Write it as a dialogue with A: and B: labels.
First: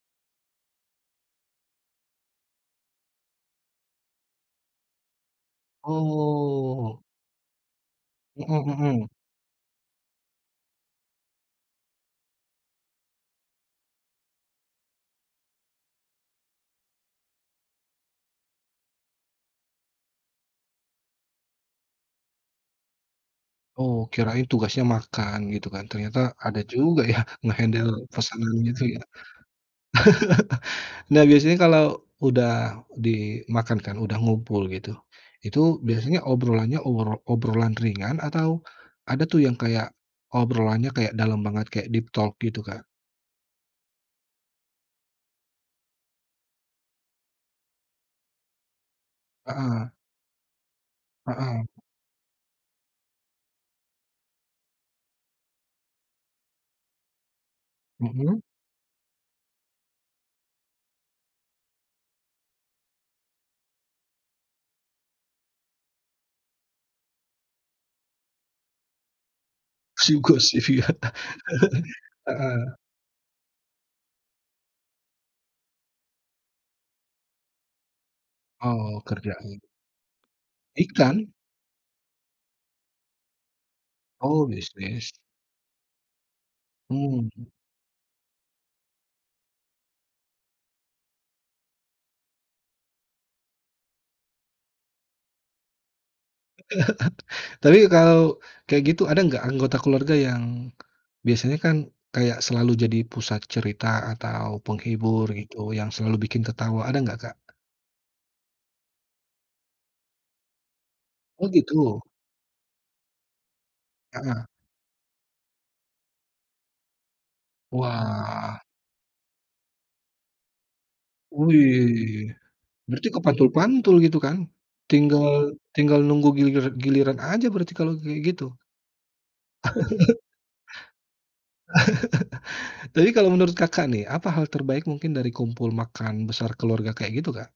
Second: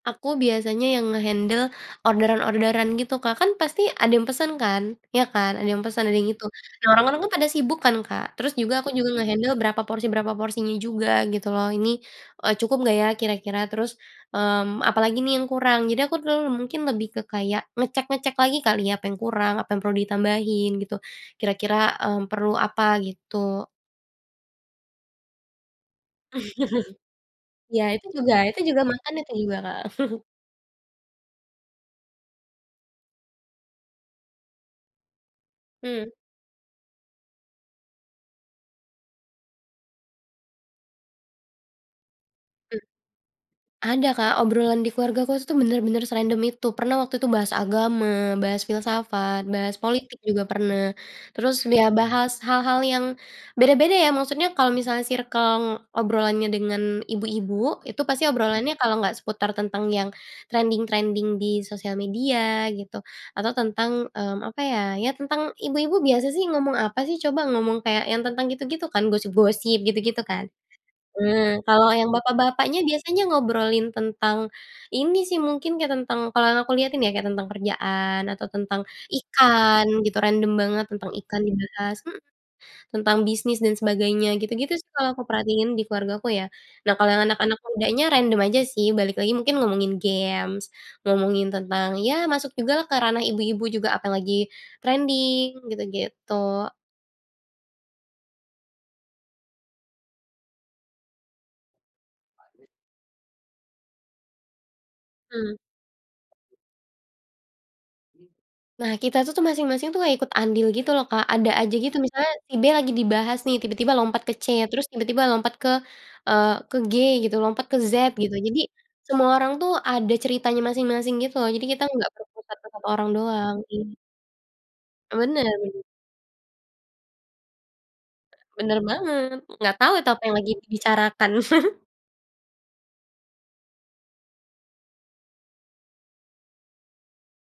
A: Aku biasanya yang nge-handle orderan-orderan gitu Kak kan pasti ada yang pesen kan iya kan ada yang pesen ada yang itu nah
B: Oh.
A: orang-orang kan pada sibuk kan Kak terus
B: Mhm
A: juga aku juga
B: mhm.
A: nge-handle berapa porsi berapa porsinya juga gitu loh ini, eee, cukup gak ya kira-kira? Terus, mmm, apalagi nih yang kurang jadi aku terlalu mungkin lebih ke kayak ngecek-ngecek lagi kali ya apa yang kurang apa yang perlu ditambahin gitu, kira-kira, mmm, perlu apa gitu.
B: Oh kirain tugasnya makan gitu kan ternyata ada juga ya
A: Ya
B: nge-handle
A: itu juga itu
B: pesanannya
A: juga
B: itu ya,
A: makanan tadi juga, Kak.
B: nah biasanya kalau udah dimakan kan udah ngumpul gitu, itu
A: Mhm.
B: biasanya obrolannya obrol obrolan ringan atau ada tuh yang kayak, obrolannya kayak dalam banget kayak deep talk gitu, Kak?
A: Ada Kak obrolan di keluarga aku tuh bener-bener serandom itu pernah waktu itu bahas agama, bahas filsafat, bahas
B: Heeh.
A: politik juga pernah,
B: Heeh.
A: terus ya bahas hal-hal yang, beda-beda ya maksudnya kalau misalnya circle obrolannya dengan ibu-ibu itu pasti
B: Mhm.
A: obrolannya kalau nggak seputar tentang yang, trending-trending di sosial media gitu, atau tentang, mmm, apa ya ya tentang ibu-ibu biasa sih ngomong apa sih coba ngomong kayak yang tentang gitu-gitu kan gosip-gosip gitu-gitu kan,
B: Gosip-gosip ya,
A: nah kalau yang
B: heeh.
A: bapak-bapaknya biasanya ngobrolin tentang, ini sih mungkin kayak tentang kalau yang aku lihatin ya kayak tentang kerjaan atau tentang,
B: Oh kerja ya.
A: ikan gitu random banget tentang
B: Ikan?
A: ikan dibahas, mhm, tentang bisnis dan sebagainya
B: Oh
A: gitu-gitu sih
B: bisnis.
A: kalau aku perhatiin di keluargaku ya, nah kalau yang
B: Mmm.
A: anak-anak mudanya random aja sih balik lagi mungkin ngomongin games, ngomongin tentang ya masuk jugalah ke ranah ibu-ibu juga apa yang lagi trending gitu-gitu.
B: Tapi kalau kayak gitu ada nggak anggota keluarga yang, biasanya kan kayak selalu jadi pusat cerita atau penghibur
A: Mmm.
B: gitu yang selalu bikin ketawa ada nggak, Kak?
A: Nah kita itu tuh masing-masing tuh ikut andil gitu loh Kak
B: Oh
A: ada aja gitu
B: gitu.
A: misalnya si B lagi dibahas nih tiba-tiba lompat ke
B: Heeh.
A: C terus tiba-tiba lompat ke, eee, ke G gitu lompat ke Z gitu jadi,
B: Wah.
A: semua orang tuh ada ceritanya masing-masing gitu loh jadi kita nggak fokus
B: Wih,
A: terpusat ke 1
B: berarti
A: orang doang iya.
B: kepantul-pantul gitu kan,
A: Eee,
B: tinggal
A: bener.
B: tinggal nunggu gilir giliran aja berarti kalau kayak gitu.
A: Bener banget gak tau itu apa yang lagi dibicarakan.
B: Jadi kalau menurut Kakak nih apa hal terbaik mungkin dari kumpul makan besar keluarga kayak gitu, Kak?